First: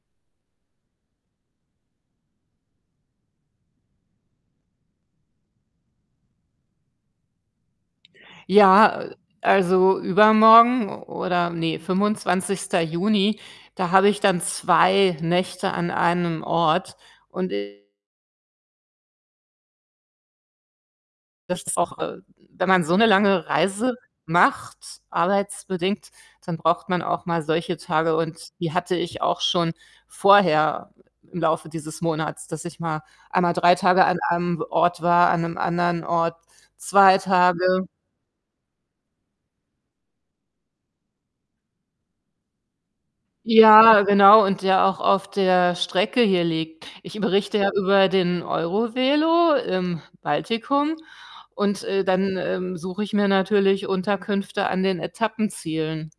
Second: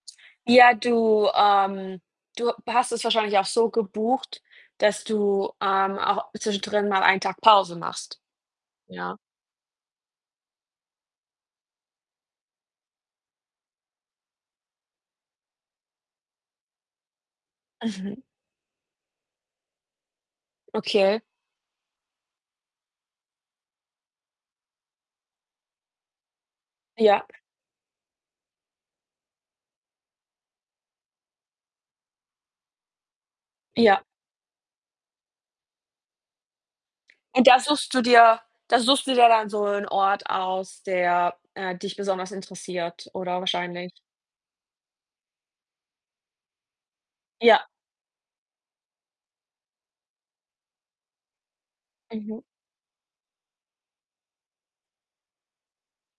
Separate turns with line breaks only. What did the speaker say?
Ja, du ähm, du hast es wahrscheinlich auch so gebucht, dass du, ähm, auch zwischendrin mal ein Tag Pause machst,
Ja, äh,
ja?
also, übermorgen oder, ne, 25. Juni, da habe ich dann 2 Nächte an einem Ort. Und i
Mhm. Okay.
Das ist auch äh, wenn man so eine lange Reise macht, arbeitsbedingt, dann braucht man
Ja.
auch mal solche Tage und die hatte ich auch schon vorher im Laufe dieses Monats, dass ich mal einmal 3
Ja.
Tage an einem w Ort war, an 'nem anderen Ort 2
Und da
Tage.
suchst du dir da suchst du dir dann so 'n Ort aus, der, äh, dich besonders interessiert, oder wahrscheinlich?
Ja, genau, und der auch auf der Strecke hier liegt. Ich berichte
Ja.
ja über den EuroVelo im Baltikum und, äh, dann,
Mhm.
ähm, suche ich mir natürlich Unterkünfte an den Etappenzielen.